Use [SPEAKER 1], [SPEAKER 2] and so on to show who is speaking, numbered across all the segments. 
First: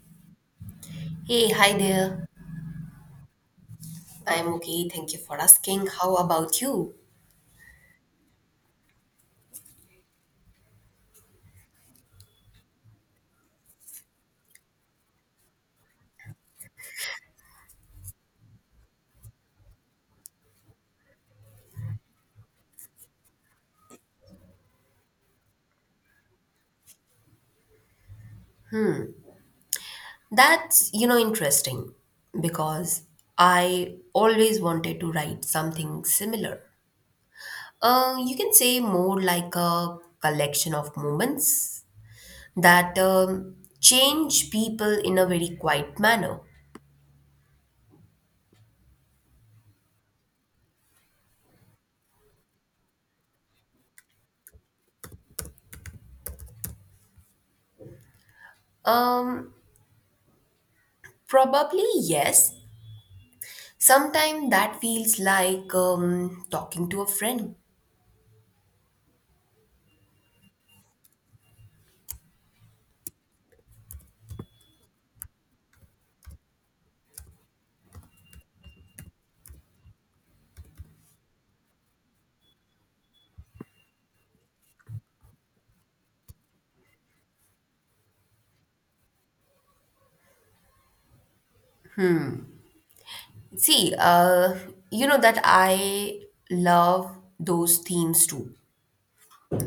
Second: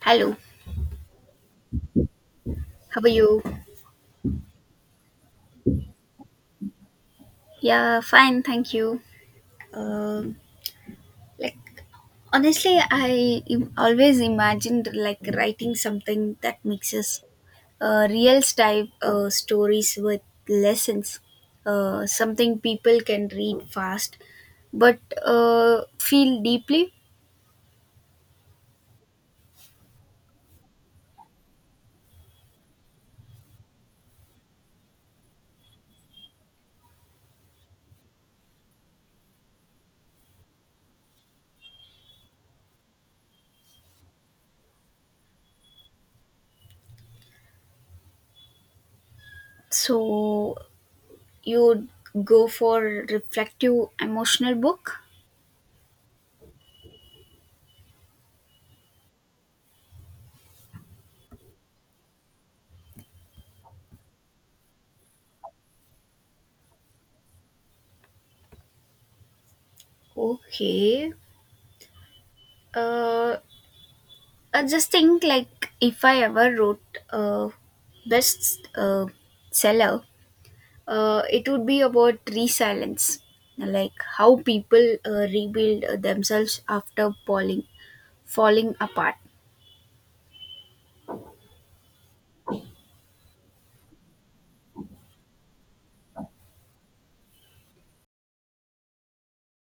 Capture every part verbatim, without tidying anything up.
[SPEAKER 1] Hello,
[SPEAKER 2] Hey, hi there.
[SPEAKER 1] how are you?
[SPEAKER 2] I'm okay. Thank you for asking. How about you?
[SPEAKER 1] Yeah, fine, thank you. Um, like Honestly, I im- always imagined like writing something that mixes uh, real style uh, stories with lessons, uh, something people can read fast, but uh, feel deeply.
[SPEAKER 2] That's, you know, interesting because I always wanted to write something similar. Uh, you can say more like a collection of moments that um, change people in a very quiet manner.
[SPEAKER 1] So you would go for reflective emotional book.
[SPEAKER 2] Um, Probably yes. Sometimes that feels like um, talking to a friend.
[SPEAKER 1] Okay. Uh, I just think like if I ever wrote a best uh, seller, uh, it would be about resilience, like how people uh, rebuild uh, themselves after falling, falling apart.
[SPEAKER 2] See, uh, you know that I love those themes too.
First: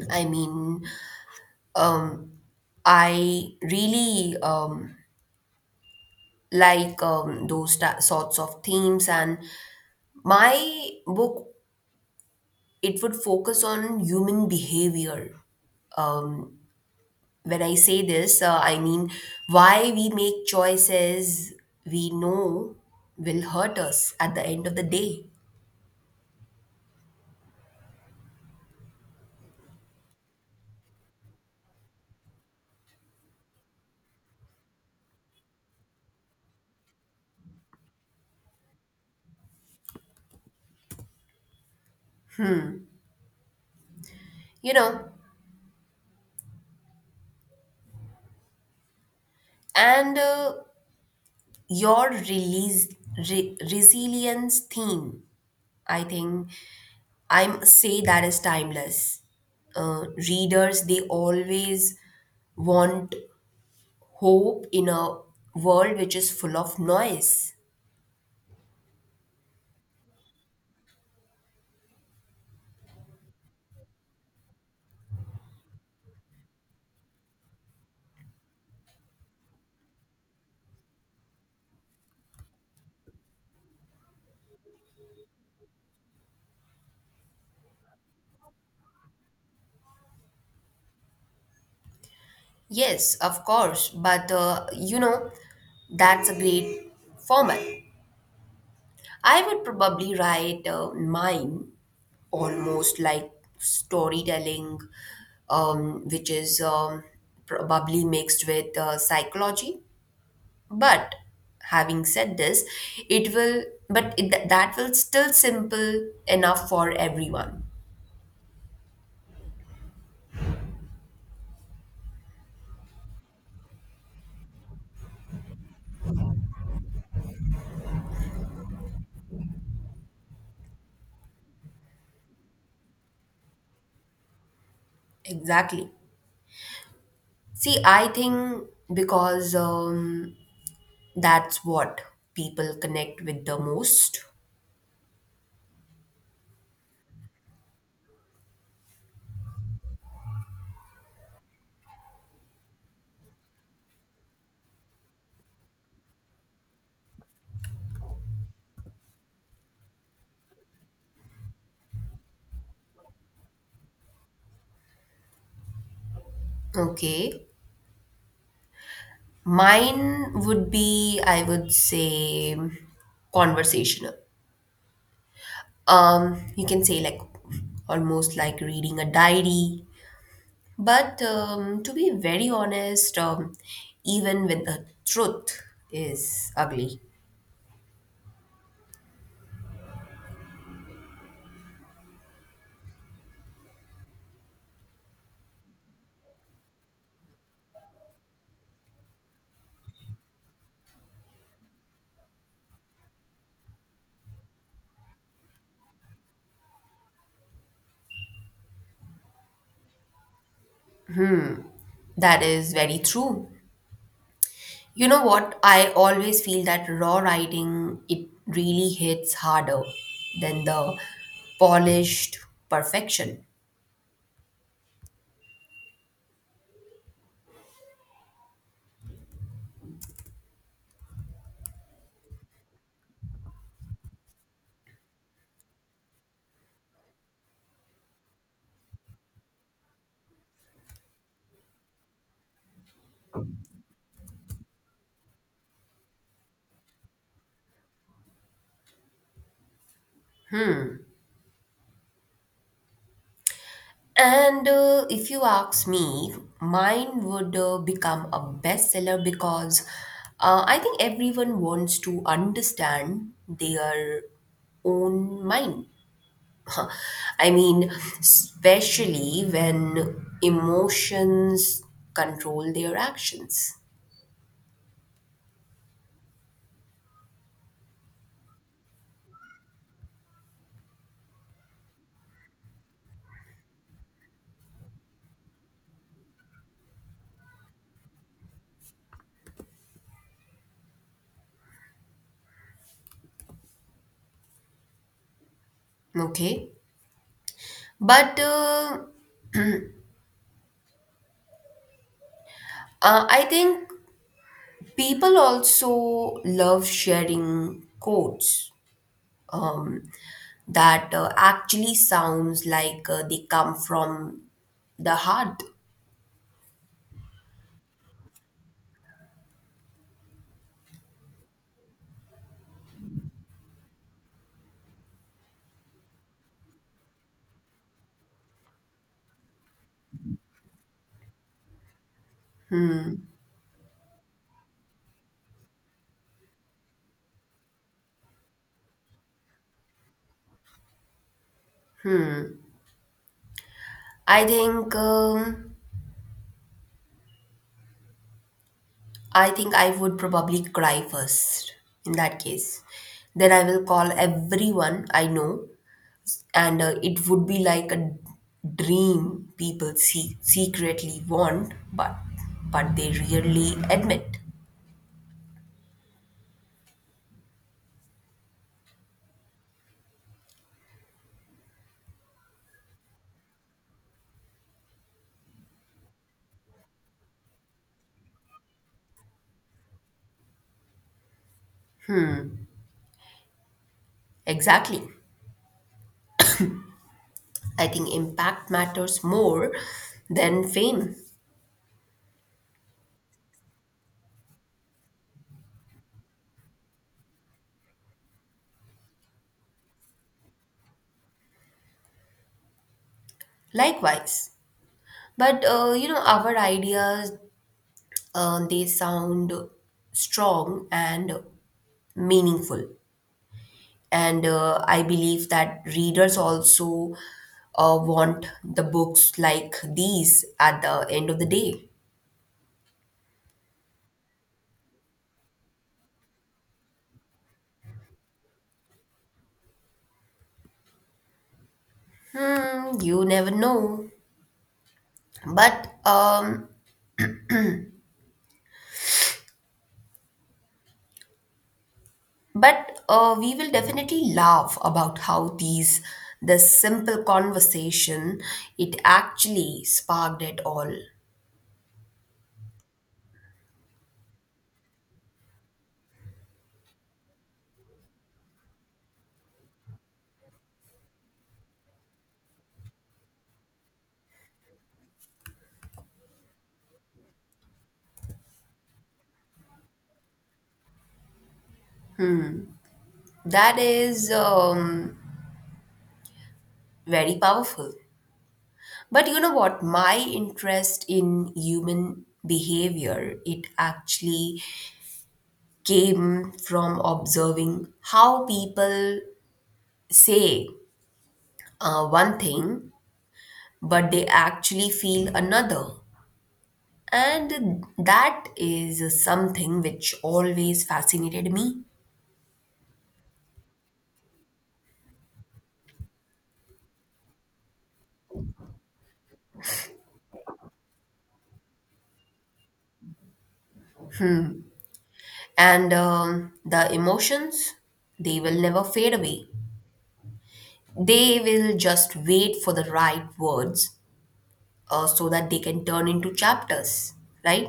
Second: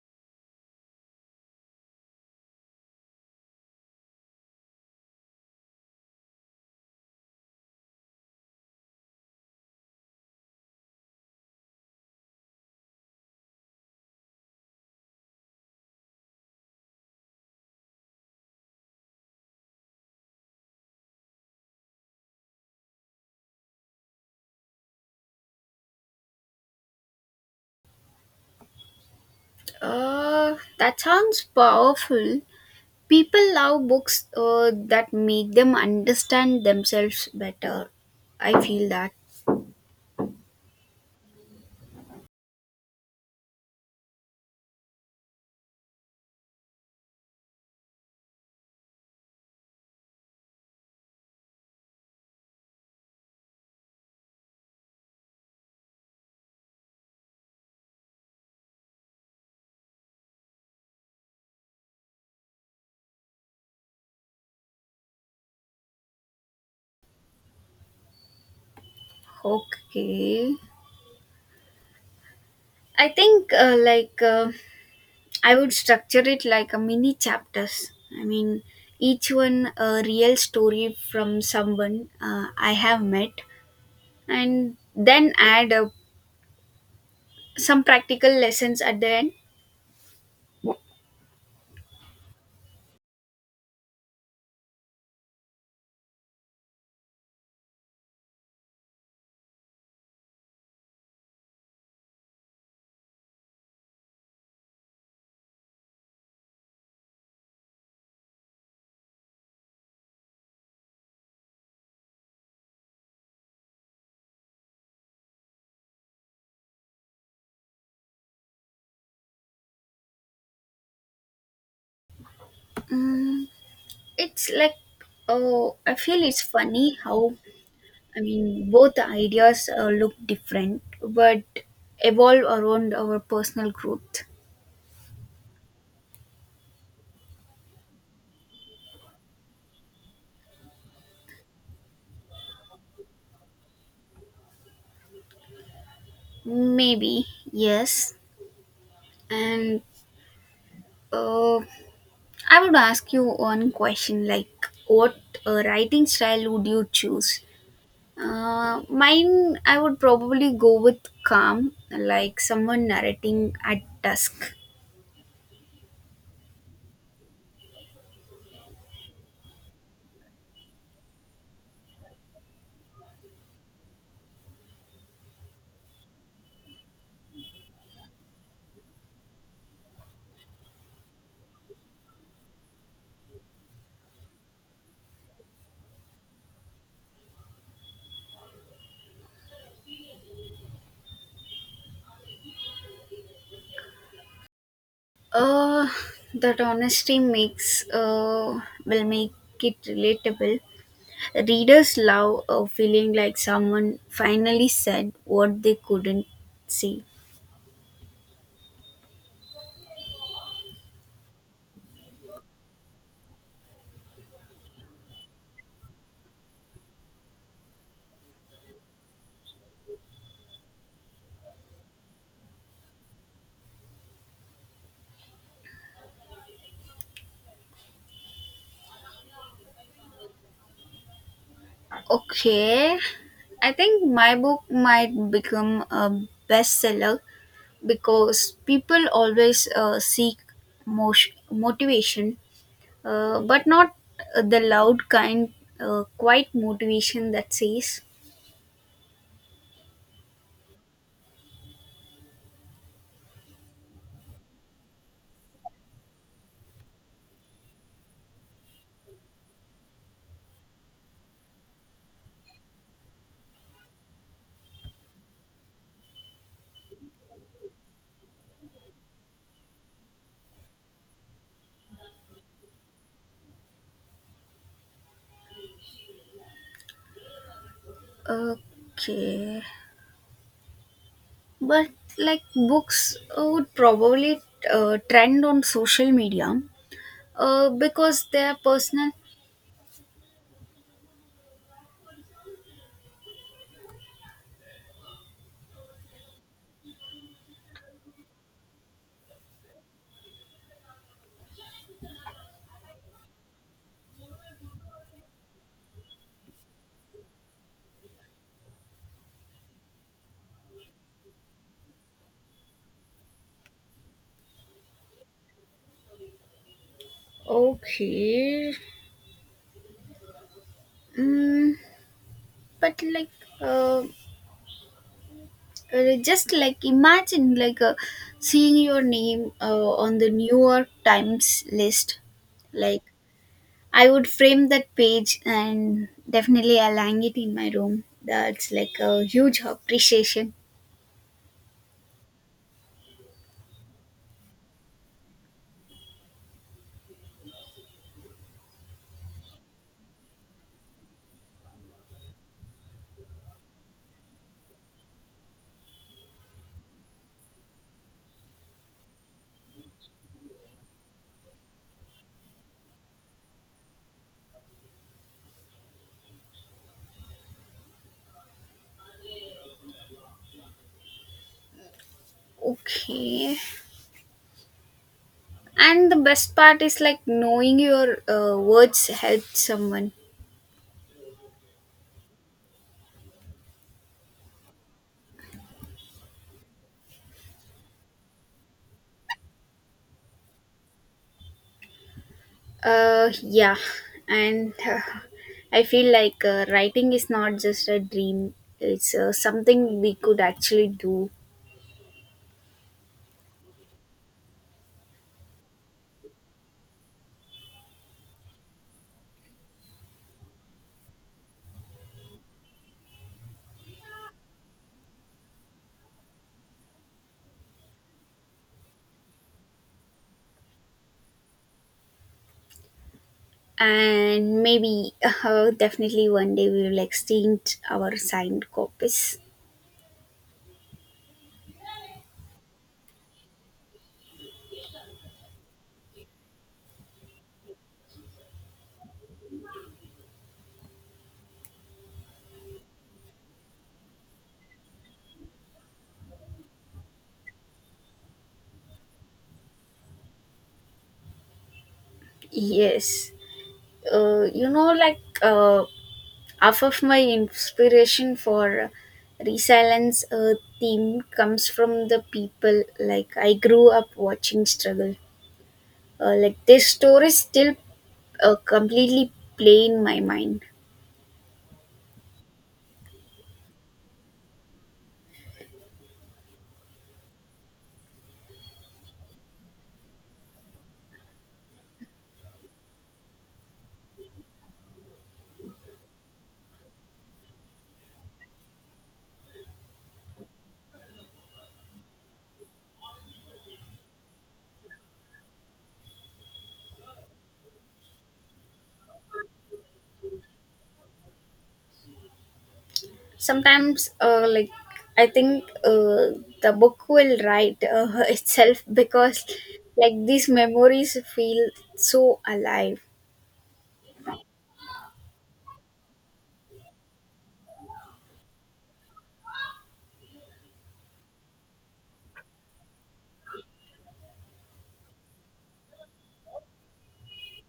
[SPEAKER 2] I mean, um, I really um, like um, those ta- sorts of themes, and my book it would focus on human behavior. Um, when I say this, uh, I mean why we make choices we know will hurt us at the end of the day.
[SPEAKER 1] Uh, that sounds powerful. People love books uh, that make them understand themselves better. I feel that.
[SPEAKER 2] You know, and uh, your release re- resilience theme, I think I'm say that is timeless. Uh, readers, they always want hope in a world which is full of noise.
[SPEAKER 1] Okay. I think uh, like uh, I would structure it like a mini chapters. I mean, each one a real story from someone uh, I have met, and then add uh, some practical lessons at the end.
[SPEAKER 2] Yes, of course, but uh, you know, that's a great format. I would probably write uh, mine almost like storytelling, um, which is um, probably mixed with uh, psychology. But having said this, it will, but it, that will still simple enough for everyone.
[SPEAKER 1] Mm, it's like, oh, I feel it's funny how, I mean, both ideas uh, look different, but evolve around our personal growth.
[SPEAKER 2] Exactly. See, I think because um, that's what people connect with the most.
[SPEAKER 1] Maybe yes, and uh, I would ask you one question, like, what uh, writing style would you choose? Uh, mine, I would probably go with calm, like someone narrating at dusk.
[SPEAKER 2] Okay. Mine would be, I would say, conversational. Um you can say like almost like reading a diary, but um, to be very honest, um, even when the truth is ugly.
[SPEAKER 1] Uh, that honesty makes uh, will make it relatable. Readers love uh, feeling like someone finally said what they couldn't say.
[SPEAKER 2] That is very true. You know what? I always feel that raw writing, it really hits harder than the polished perfection.
[SPEAKER 1] Okay, I think my book might become a bestseller because people always uh, seek motion, motivation, uh, but not uh, the loud kind, uh, quiet motivation that says,
[SPEAKER 2] And uh, if you ask me, mine would uh, become a bestseller because uh, I think everyone wants to understand their own mind. I mean, especially when emotions control their actions.
[SPEAKER 1] okay. But like books uh, would probably uh, trend on social media uh, because they are personal.
[SPEAKER 2] Okay. But uh, uh, I think people also love sharing quotes. Um, that uh, actually sounds like uh, they come from the heart.
[SPEAKER 1] Okay. Mm, but like, uh, Uh, just like imagine like uh, seeing your name uh, on the New York Times list. Like I would frame that page and definitely I'll hang it in my room. That's like a huge appreciation.
[SPEAKER 2] I think um, I think I would probably cry first in that case. Then I will call everyone I know, and uh, it would be like a dream people see, secretly want, but but they rarely admit.
[SPEAKER 1] Okay. And the best part is like knowing your uh, words help someone.
[SPEAKER 2] Exactly. I think impact matters more than fame.
[SPEAKER 1] Uh, yeah. And uh, I feel like uh, writing is not just a dream, it's uh, something we could actually do.
[SPEAKER 2] Likewise. But uh, you know, our ideas uh, they sound strong and meaningful. And uh, I believe that readers also uh, want the books like these at the end of the day.
[SPEAKER 1] And maybe uh, definitely one day we will exchange our signed copies.
[SPEAKER 2] Hmm, you never know. But um, but uh, we will definitely laugh about how these the simple conversation, it actually sparked it all.
[SPEAKER 1] Yes. uh, you know like uh, Half of my inspiration for resilience uh, theme comes from the people like I grew up watching struggle. Uh, like their stories still uh, completely play in my mind.
[SPEAKER 2] That is um, very powerful. But you know what? My interest in human behavior, it actually came from observing how people say uh, one thing, but they actually feel another. And that is something which always fascinated me.
[SPEAKER 1] Sometimes uh, like I think uh, the book will write uh, itself because like these memories feel so alive.
[SPEAKER 2] And um, the emotions, they will never fade away. They will just wait for the right words uh, so that they can turn into chapters, right?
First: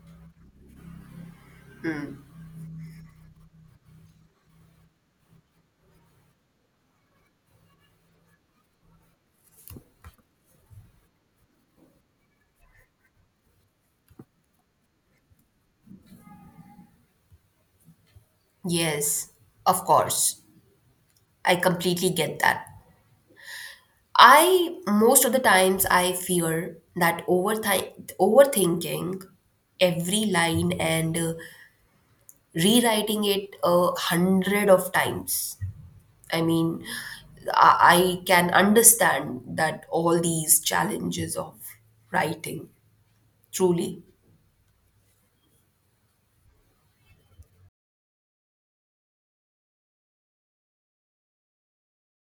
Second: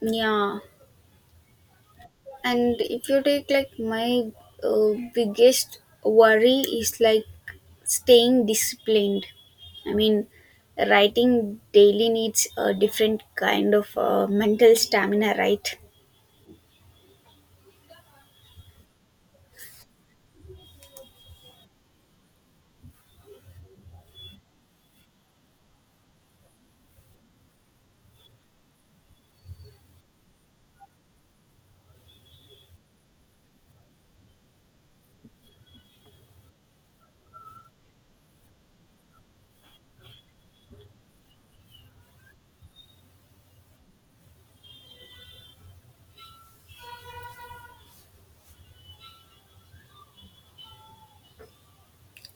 [SPEAKER 1] Yeah, and if you take like my uh, biggest worry is like staying disciplined. I mean, writing daily needs a different kind of uh, mental stamina, right?
[SPEAKER 2] Yes, of course. I completely get that. I most of the times I fear that overthi- overthinking every line and uh, rewriting it a hundred of times. I mean, I, I can understand that all these challenges of writing truly.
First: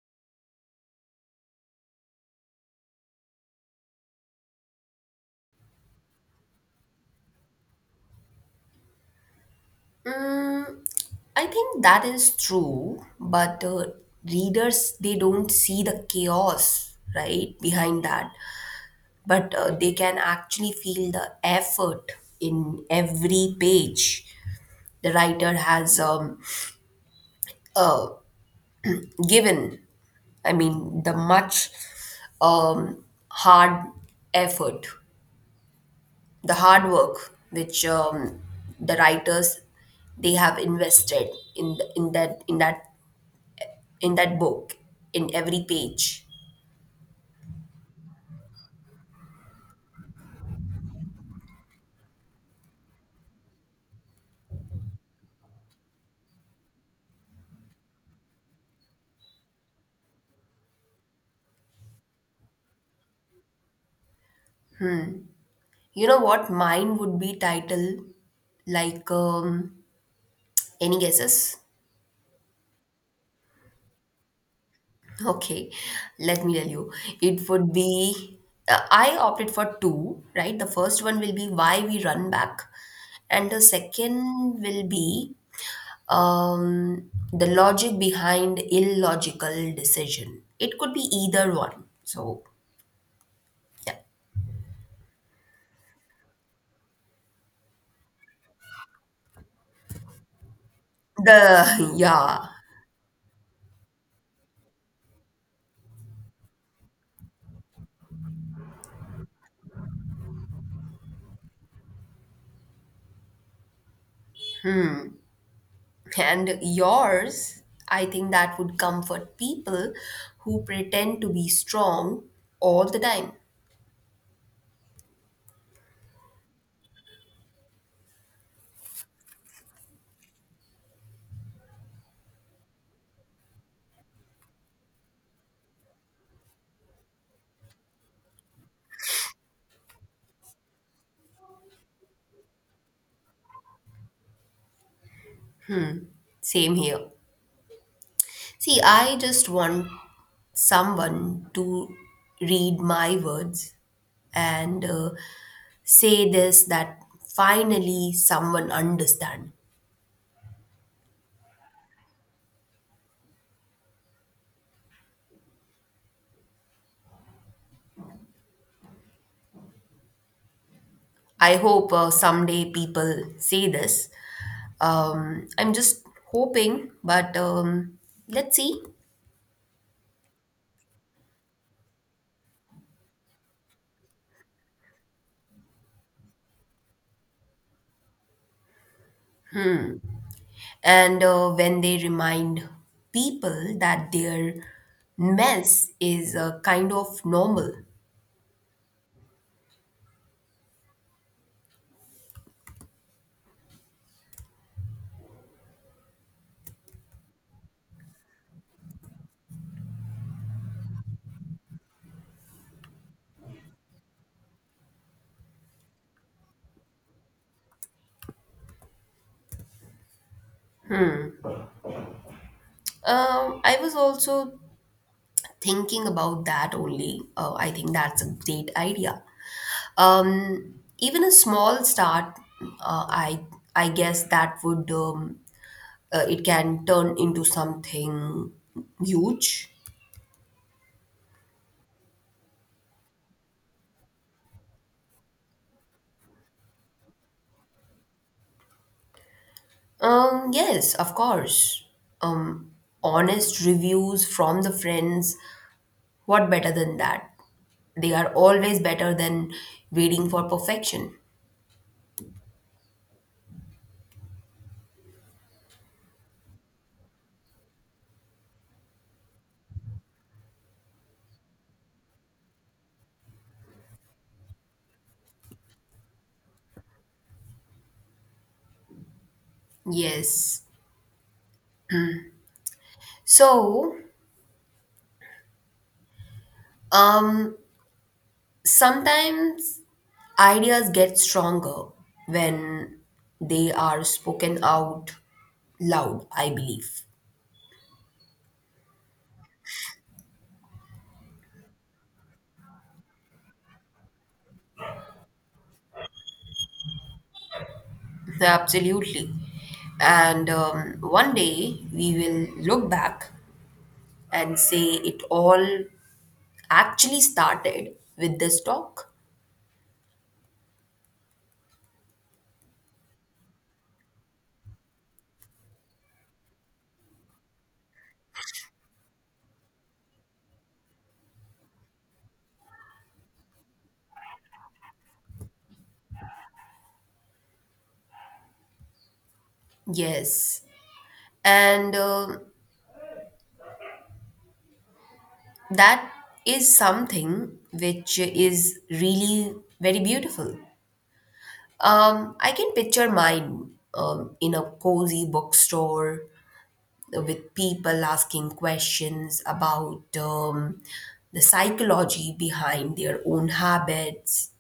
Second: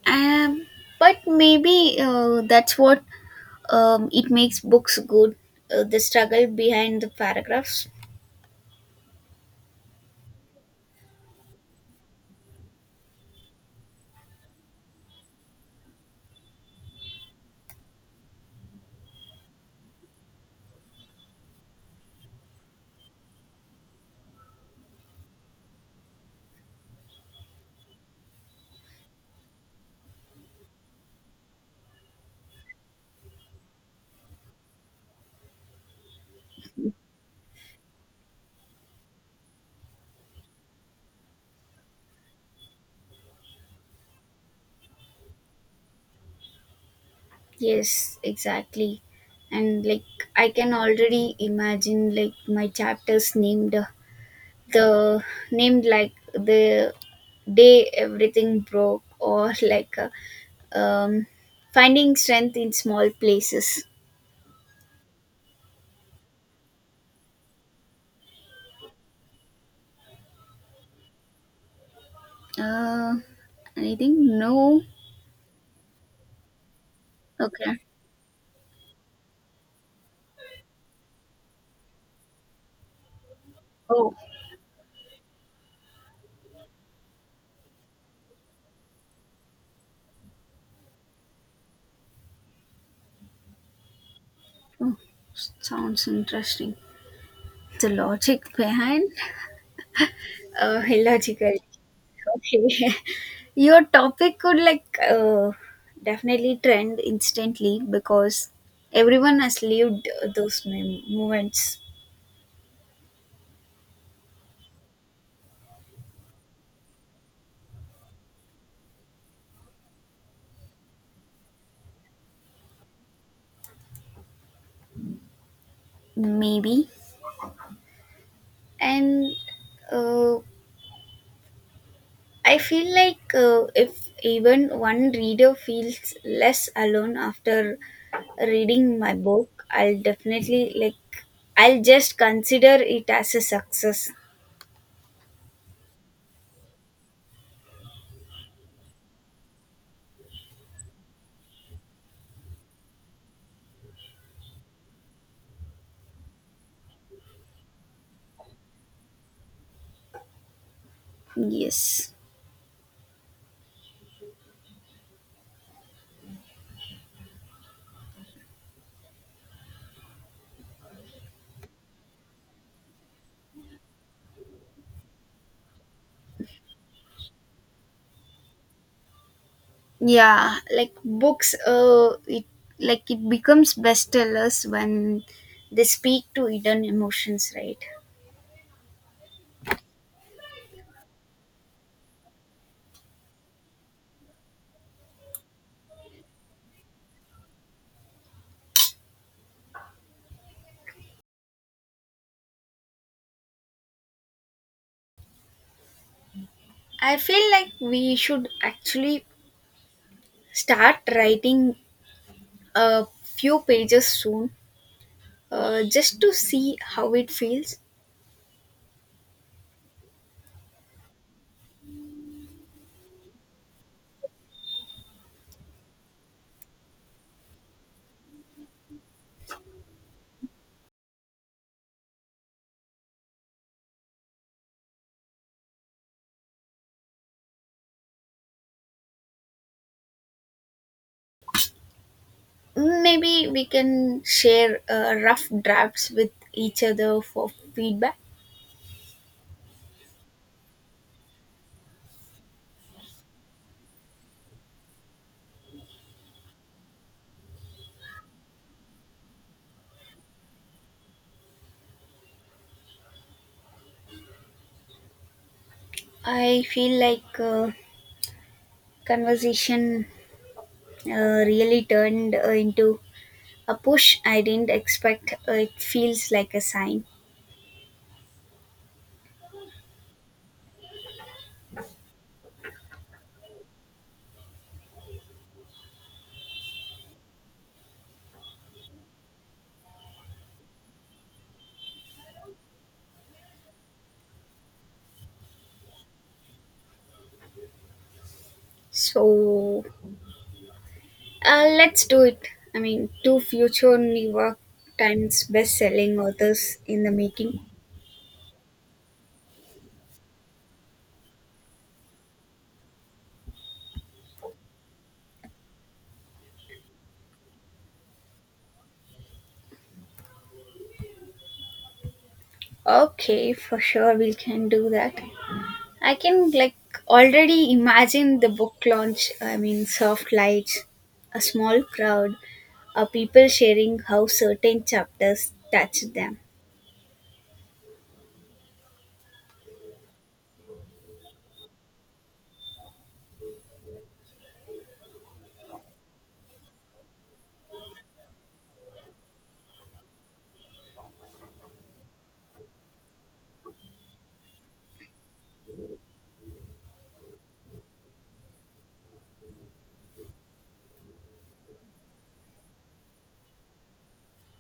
[SPEAKER 1] um, but maybe uh, that's what, um, it makes books good, uh, the struggle behind the paragraphs.
[SPEAKER 2] Mm, I think that is true, but uh, readers, they don't see the chaos right behind that, but uh, they can actually feel the effort in every page the writer has um, given. I mean, the much um, hard effort, the hard work which um, the writers they have invested in the, in that in that in that book, in every page.
[SPEAKER 1] Yes, exactly. And like I can already imagine like my chapters named uh, the named like the day everything broke, or like uh, um, finding strength in small places.
[SPEAKER 2] You know what? Mine would be titled like um, any guesses?
[SPEAKER 1] uh, I think no.
[SPEAKER 2] Okay, let me tell you. It would
[SPEAKER 1] Okay.
[SPEAKER 2] be uh, I opted for two, right? The first one will be why we run back, and the
[SPEAKER 1] Oh,
[SPEAKER 2] second will be um, the logic behind illogical decision. It could be either one. So yeah,
[SPEAKER 1] oh, sounds interesting, the logic behind uh, illogical.
[SPEAKER 2] the yeah.
[SPEAKER 1] Okay. Your topic could like uh, definitely trend instantly because everyone has lived those mem- moments,
[SPEAKER 2] And yours, I think that would comfort people who pretend to be strong all the time.
[SPEAKER 1] maybe. And uh, I feel like uh, if even one reader feels less alone after reading my book, I'll definitely like, I'll just consider it as a success.
[SPEAKER 2] Same here. See, I just want someone to read my words and uh, say this, that finally someone understand.
[SPEAKER 1] Yes.
[SPEAKER 2] I hope uh, someday people say this. Um, I'm just hoping, but um, let's see.
[SPEAKER 1] Yeah, like books, uh it like it becomes bestsellers when they speak to hidden emotions, right?
[SPEAKER 2] And uh, when they remind people that their mess is a kind of normal.
[SPEAKER 1] I feel like we should actually start writing a few pages soon, uh, just to see how it feels.
[SPEAKER 2] Um, I was also thinking about that only. Uh, I think that's a great idea. Um, even a small start, uh, I I guess that would um, uh, it can turn into something huge.
[SPEAKER 1] Maybe we can share uh, rough drafts with each other for feedback.
[SPEAKER 2] Um, yes, of course. Um, Honest reviews from the friends. What better than that? They are always better than waiting for perfection.
[SPEAKER 1] I feel like uh, conversation uh, really turned uh, into a push I didn't expect. Uh, It feels like a sign.
[SPEAKER 2] Yes. So, um, sometimes ideas get stronger when they are spoken out loud, I believe.
[SPEAKER 1] So uh, let's do it. I mean, two future New York Times best-selling authors in the making.
[SPEAKER 2] Absolutely. And um, one day we will look back and say it all actually started with this talk.
[SPEAKER 1] Okay, for sure we can do that. I can like already imagine the book launch. I mean, soft lights, a small crowd, uh, people sharing how certain chapters touched them.
[SPEAKER 2] Yes. And um that is something which is really very beautiful. Um, I can picture mine um, in a cozy bookstore with people asking questions about um, the psychology behind their own habits.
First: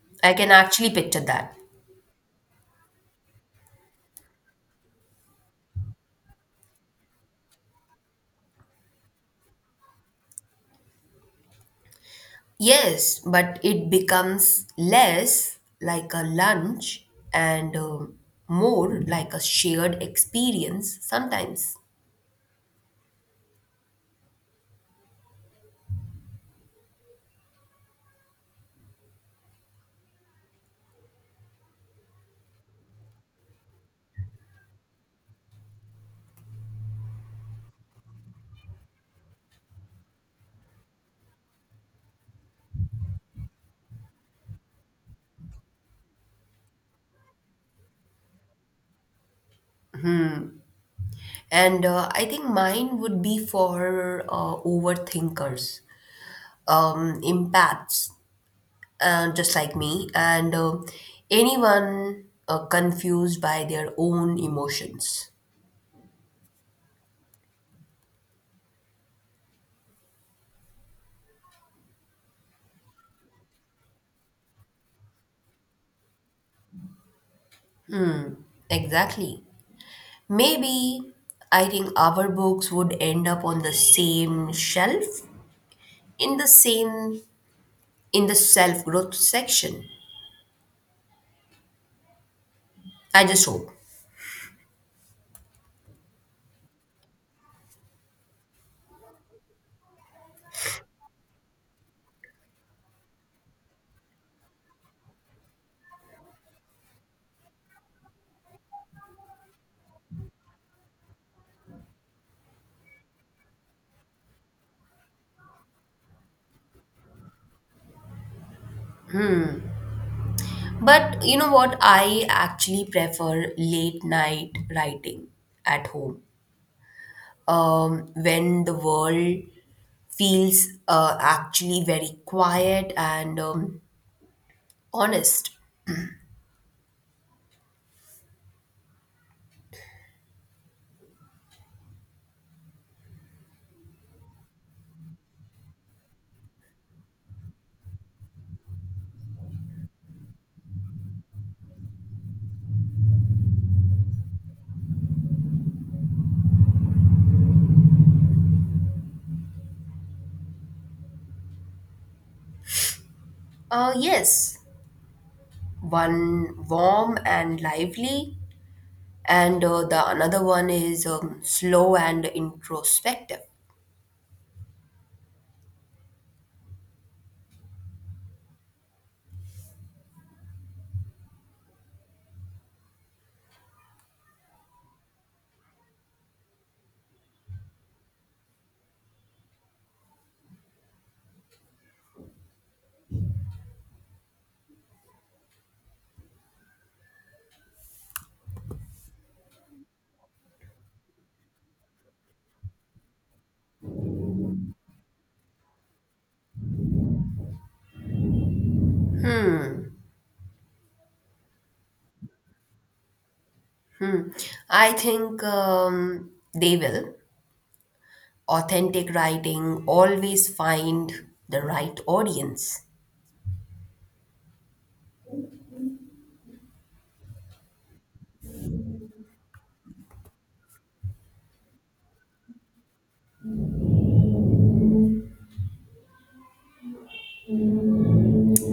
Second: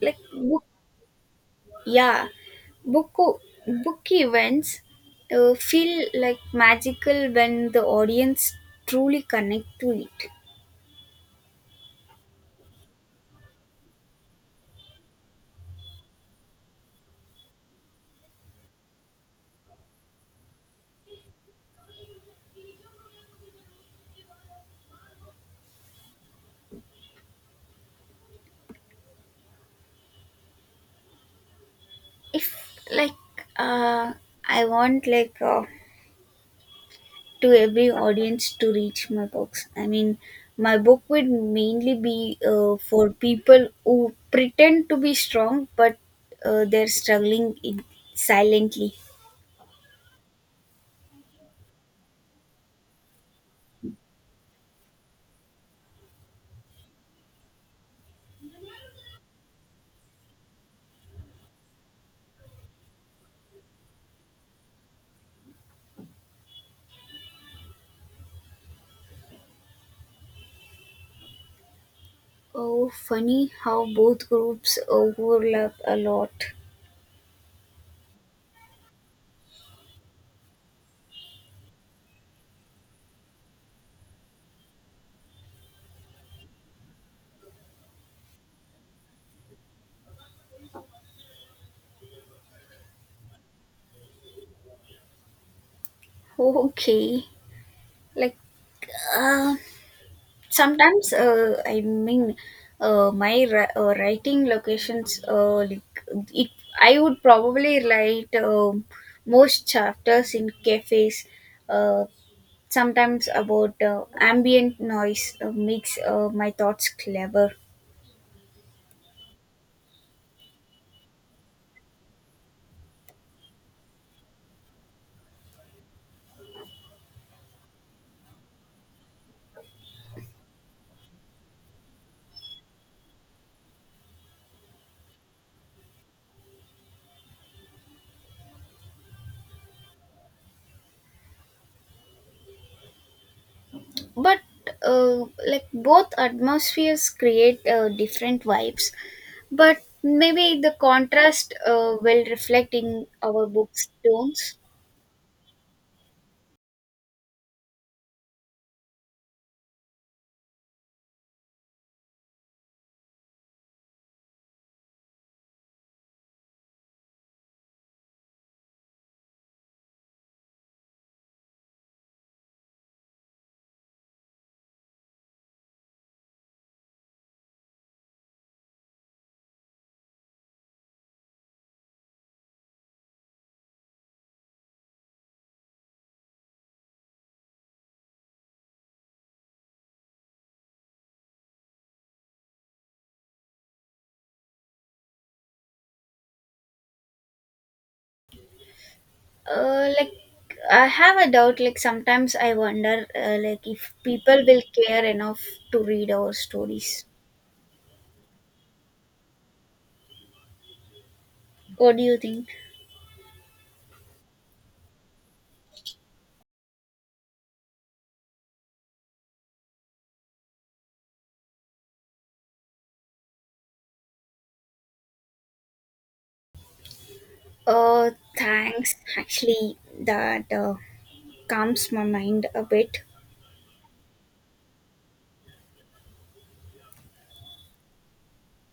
[SPEAKER 1] Like
[SPEAKER 2] I can
[SPEAKER 1] book
[SPEAKER 2] actually picture that.
[SPEAKER 1] Yeah, book book events uh, feel like magical when the audience truly connect to it.
[SPEAKER 2] Yes, but it becomes less like a lunch and um, more like a shared experience sometimes.
[SPEAKER 1] If like uh, I want like uh, to every audience to reach my books. I mean, my book would mainly be uh, for people who pretend to be strong, but uh, they're struggling in silently.
[SPEAKER 2] And uh, I think mine would be for uh, overthinkers, um, empaths, uh, just like me, and um anyone uh, confused by their own emotions.
[SPEAKER 1] Oh, funny how both groups overlap a lot.
[SPEAKER 2] Exactly. Maybe I think our books would end up on the same shelf in the same in the self growth section. I just hope.
[SPEAKER 1] Okay, like uh, sometimes uh, I mean, uh, my ri- uh, writing locations uh, like it, I would probably write um most chapters in cafes, uh, sometimes about uh, ambient noise uh, makes uh, my thoughts clever.
[SPEAKER 2] But you know what? I actually prefer late night writing at home um, when the world feels uh, actually very quiet and um, honest.
[SPEAKER 1] But uh, like both atmospheres create uh, different vibes, but maybe the contrast uh, will reflect in our books tones.
[SPEAKER 2] Uh, yes, one warm and lively, and uh, the another one is um, slow and introspective.
[SPEAKER 1] Uh, like I have a doubt. Like sometimes I wonder, uh, like if people will care enough to read our stories. What do you think?
[SPEAKER 2] Hmm. I think um, they will. Authentic writing always find the right audience.
[SPEAKER 1] Uh, Thanks. Actually, that uh, calms my mind a bit.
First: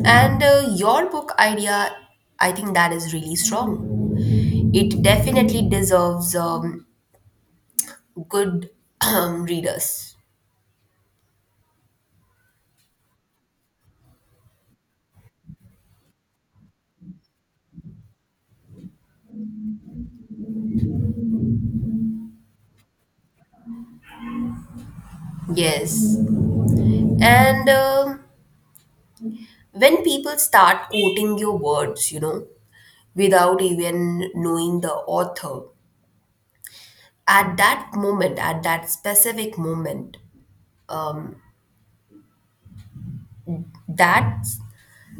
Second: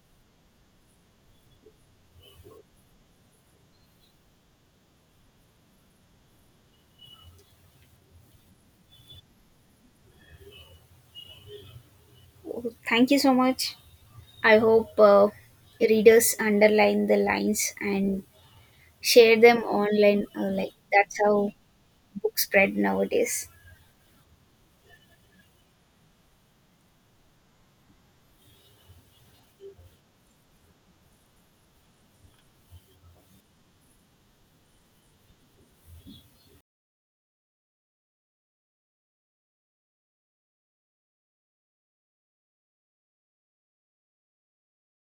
[SPEAKER 2] And uh, your book idea, I think that is really strong. It definitely deserves um, good readers.
[SPEAKER 1] Oh, thank you so much. I hope uh, readers underline the lines and share them online. Uh, like that's how books spread nowadays.
[SPEAKER 2] Yes. And um, when people start quoting your words, you know, without even knowing the author, at that moment, at that specific moment, um, that's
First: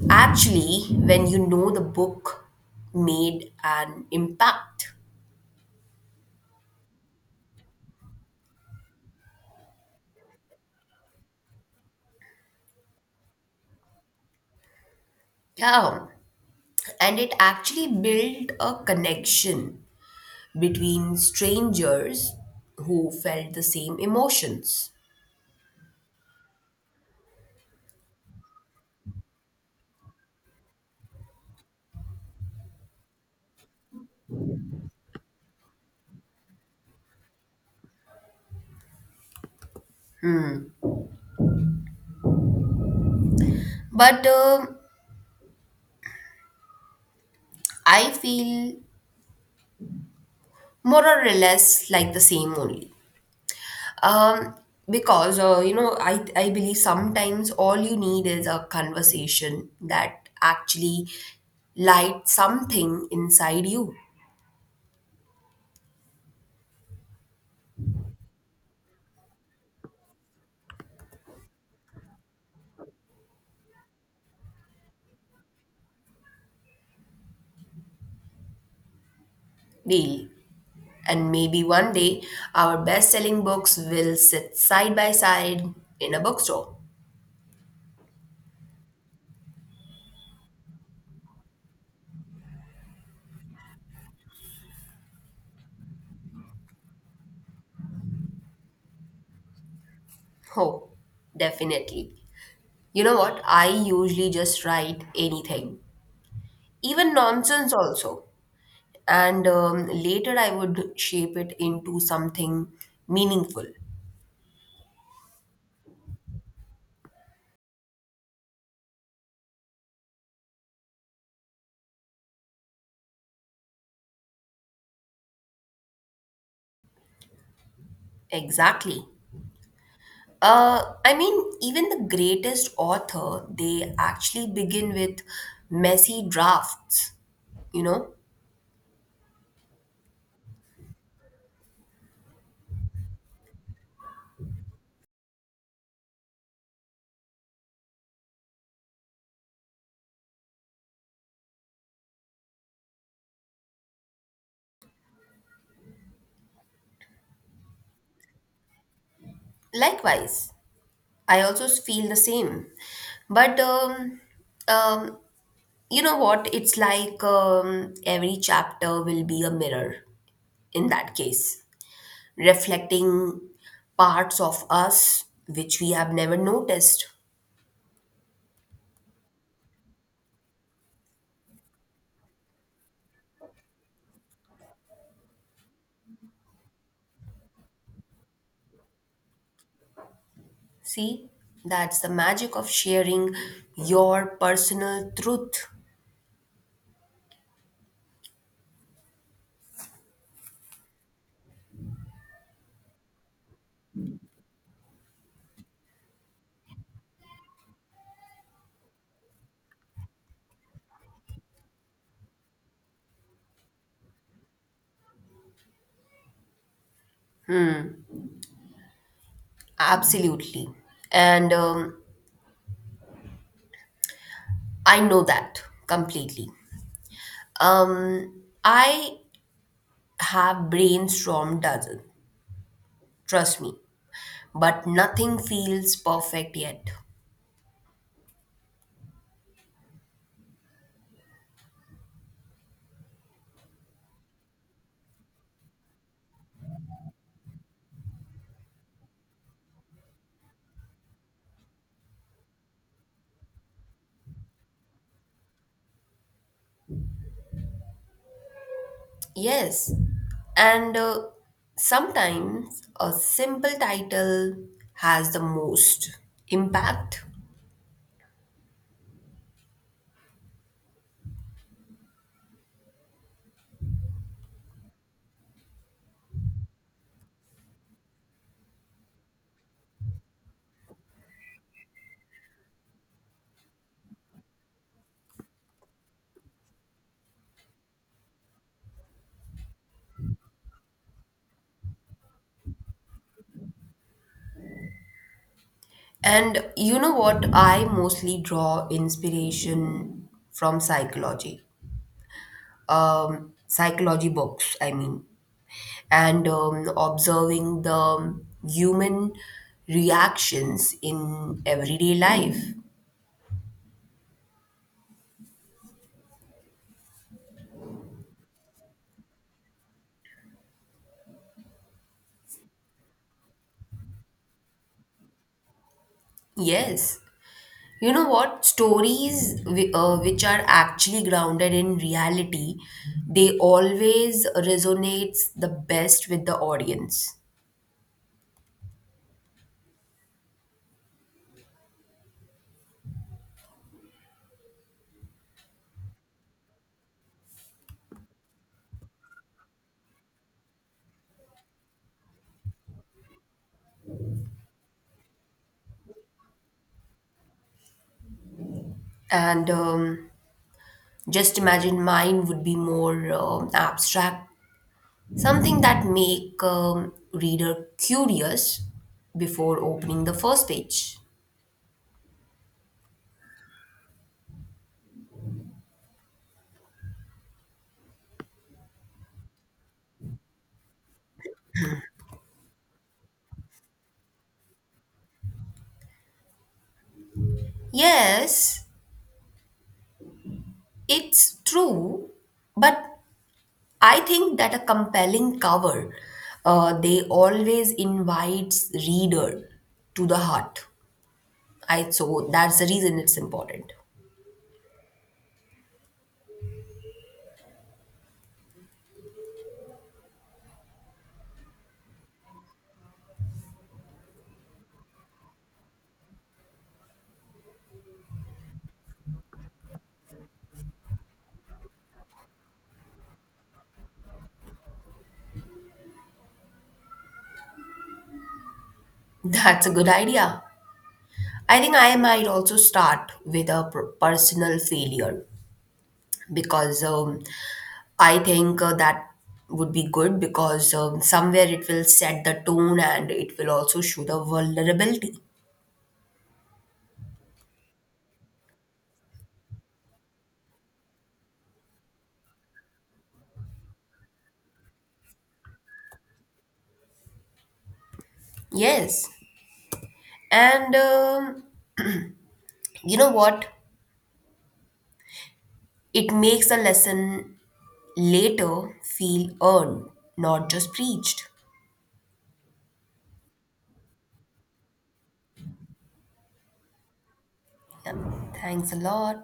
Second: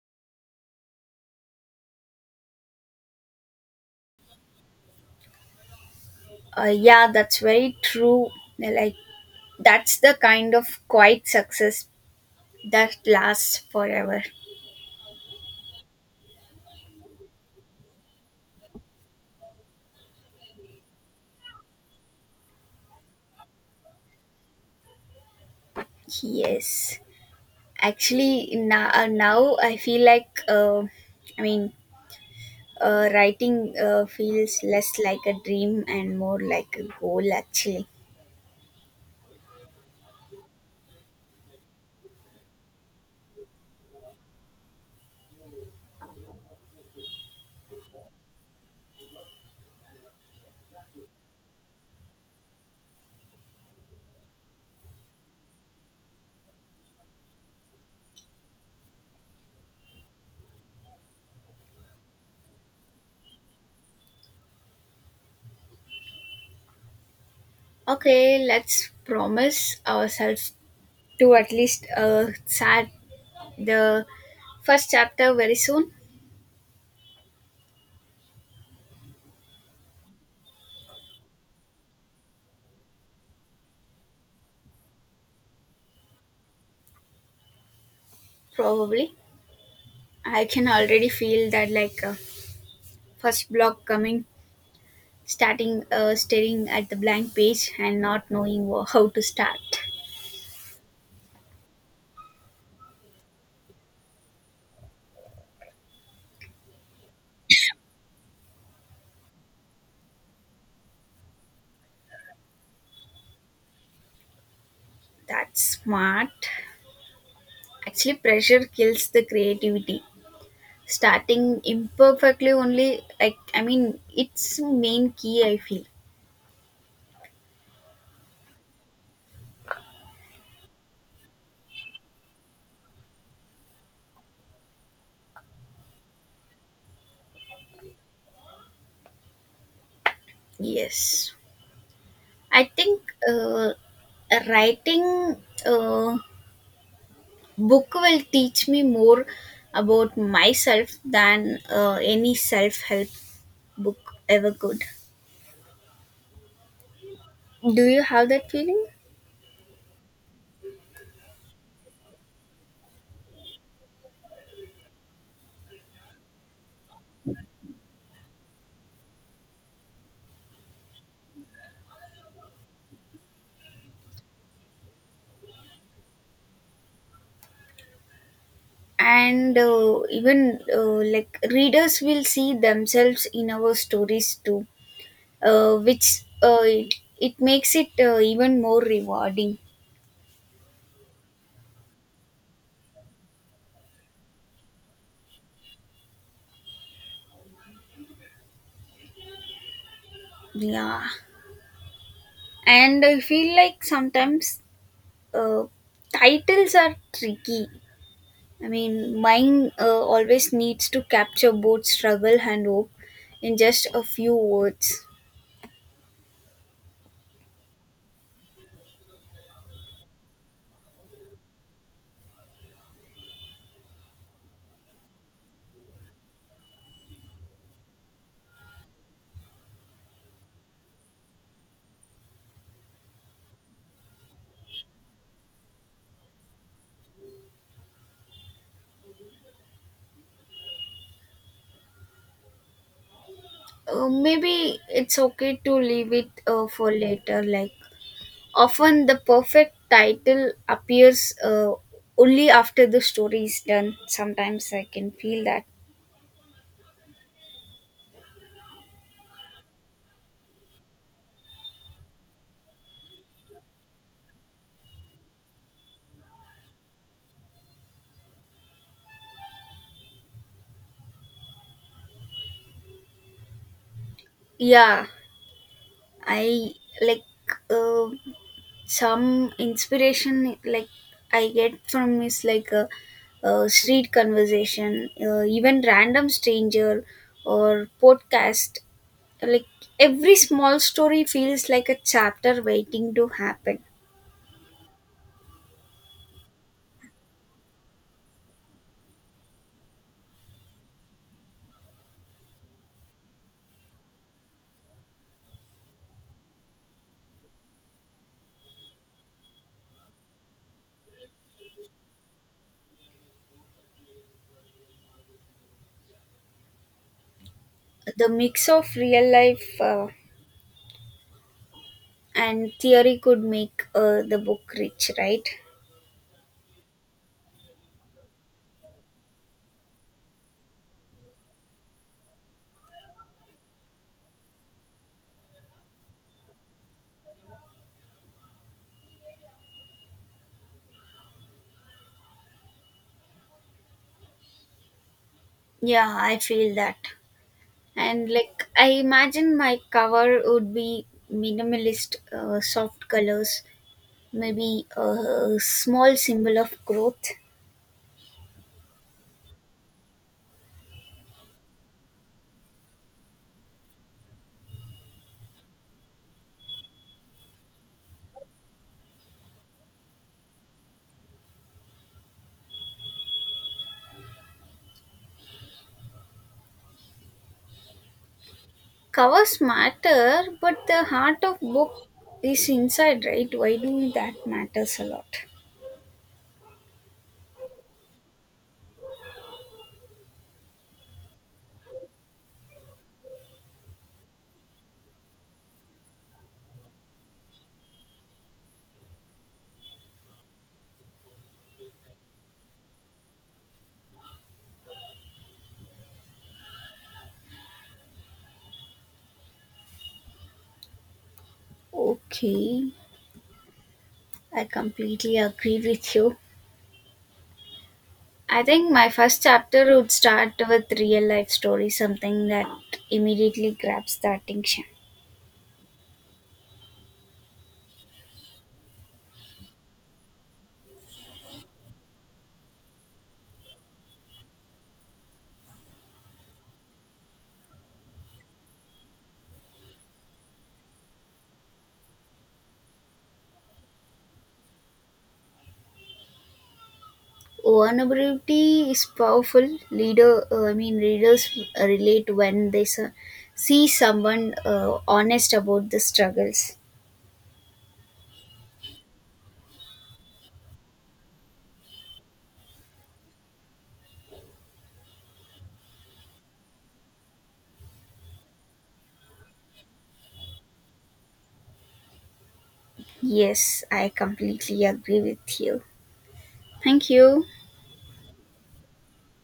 [SPEAKER 2] actually when you know the book made an impact.
[SPEAKER 1] Uh, yeah, that's very true. Like that's the kind of quiet success that lasts forever.
[SPEAKER 2] Yeah. And it actually built a connection between strangers who felt the same emotions.
[SPEAKER 1] Yes, actually, now, uh, now I feel like uh, I mean, uh, writing uh, feels less like a dream and more like a goal. Actually,
[SPEAKER 2] But um I feel more or less like the same only. Um, because, uh, you know, I, I believe sometimes all you need is a conversation that actually lights something inside you
[SPEAKER 1] okay, let's promise ourselves to at least uh, start the first chapter very soon.
[SPEAKER 2] daily. And maybe one day our best selling books will sit side by side in a bookstore.
[SPEAKER 1] Probably, I can already feel that like uh, first block coming, starting uh, staring at the blank page and not knowing wha- how to start.
[SPEAKER 2] Oh, definitely. You know what? I usually just write anything, even nonsense also. And um, later I would shape it into something meaningful.
[SPEAKER 1] That's smart. Actually pressure kills the creativity. Starting imperfectly only, like, I mean, it's main key, I feel.
[SPEAKER 2] Exactly. Uh, I mean, even the greatest author, they actually begin with messy drafts, you know?
[SPEAKER 1] Yes, I think uh, writing uh, book will teach me more about myself than uh, any self-help book ever could. Do you have that feeling?
[SPEAKER 2] Likewise, I also feel the same. But, um, um, you know what? It's like um, every chapter will be a mirror in that case, reflecting parts of us which we have never noticed.
[SPEAKER 1] And uh, even uh, like readers will see themselves in our stories too, uh, which uh, it, it makes it uh, even more rewarding.
[SPEAKER 2] See, that's the magic of sharing your personal truth.
[SPEAKER 1] Yeah, and I feel like sometimes uh, titles are tricky. I mean, mine uh, always needs to capture both struggle and hope in just a few words.
[SPEAKER 2] Absolutely. And um, I know that completely. Um, I have brainstormed dozen, trust me, but nothing feels perfect yet.
[SPEAKER 1] Uh, maybe it's okay to leave it uh, for later. Like often, the perfect title appears uh, only after the story is done. Sometimes I can feel that.
[SPEAKER 2] Yes, and uh, sometimes a simple title has the most impact.
[SPEAKER 1] Yeah, I like uh, some inspiration like I get from is like a, a street conversation, uh, even random stranger or podcast. Like every small story feels like a chapter waiting to happen.
[SPEAKER 2] And you know what? I mostly draw inspiration from psychology, um, psychology books, I mean, and um, observing the human reactions in everyday life.
[SPEAKER 1] The mix of real life. Uh, and theory could make uh, the book rich, right?
[SPEAKER 2] Yes. You know what? Stories whi- uh, which are actually grounded in reality, they always resonates the best with the audience.
[SPEAKER 1] Yeah, I feel that. And like I imagine my cover would be minimalist, uh, soft colors, maybe a small symbol of growth.
[SPEAKER 2] And um, just imagine mine would be more um, abstract, something that make um, reader curious before opening the first page.
[SPEAKER 1] Covers matter, but the heart of book is inside, right? Why do that matters a lot.
[SPEAKER 2] Yes, it's true, but I think that a compelling cover, uh, they always invites reader to the heart. I so that's the reason it's important.
[SPEAKER 1] Okay, I completely agree with you. I think my first chapter would start with real life story, something that immediately grabs the attention.
[SPEAKER 2] That's a good idea. I think I might also start with a per- personal failure because um, I think uh, that would be good because um, somewhere it will set the tone and it will also show the vulnerability.
[SPEAKER 1] Vulnerability is powerful. Leader, uh, I mean, readers relate when they s- see someone uh, honest about the struggles.
[SPEAKER 2] Yes. And um, you know what? It makes a lesson later feel earned, not just preached.
[SPEAKER 1] Yes, I completely agree with you. Thank you.
[SPEAKER 2] Yeah, thanks a lot.